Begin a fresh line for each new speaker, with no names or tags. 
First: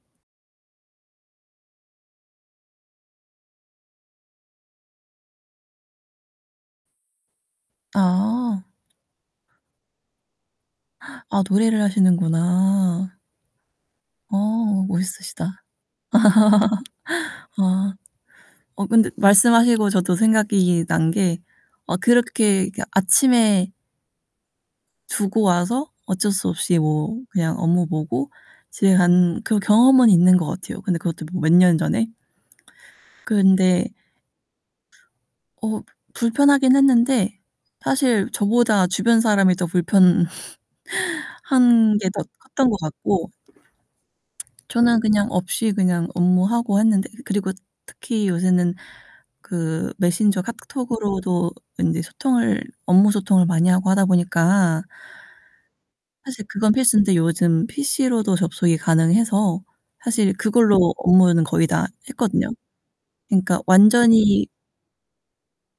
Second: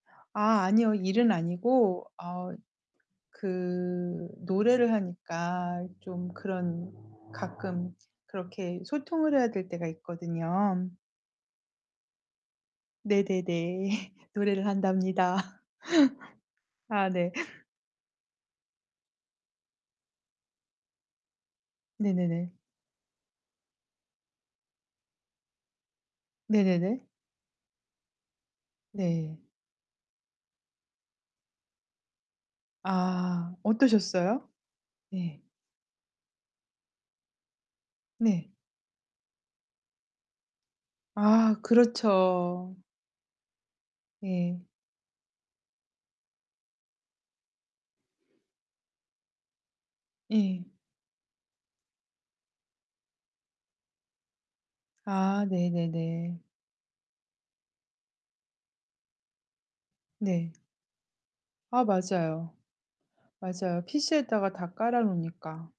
아 아니요, 일은 아니고 어 그 노래를 하니까 좀 그런 가끔
아.
그렇게 소통을 해야 될 때가 있거든요.
아 노래를 하시는구나.
네네네. 노래를
어
한답니다.
멋있으시다.
아 네.
와. 어 근데 말씀하시고 저도 생각이 난 게 어
네네네.
그렇게 그 아침에 두고 와서 어쩔 수 없이
네네네.
뭐 그냥 업무 보고 집에
네.
간 그런 경험은 있는 것 같아요 근데 그것도 몇 년 전에.
아.
근데
어떠셨어요? 네.
어 불편하긴 했는데 사실
네.
저보다 주변 사람이 더 불편
아
한 게 더 컸던
그렇죠.
것 같고
예.
저는 그냥 없이 그냥 업무하고 했는데 그리고 특히 요새는 그 메신저
예.
카톡으로도 인제 소통을, 업무 소통을 많이 하고 하다 보니까
아 네네네.
사실 그건 필수인데 요즘 PC로도 접속이 가능해서 사실
네.
그걸로 업무는 거의
아
다 했거든요.
맞아요.
그러니까
맞아요.
완전히
PC에다가 다 깔아 놓으니까.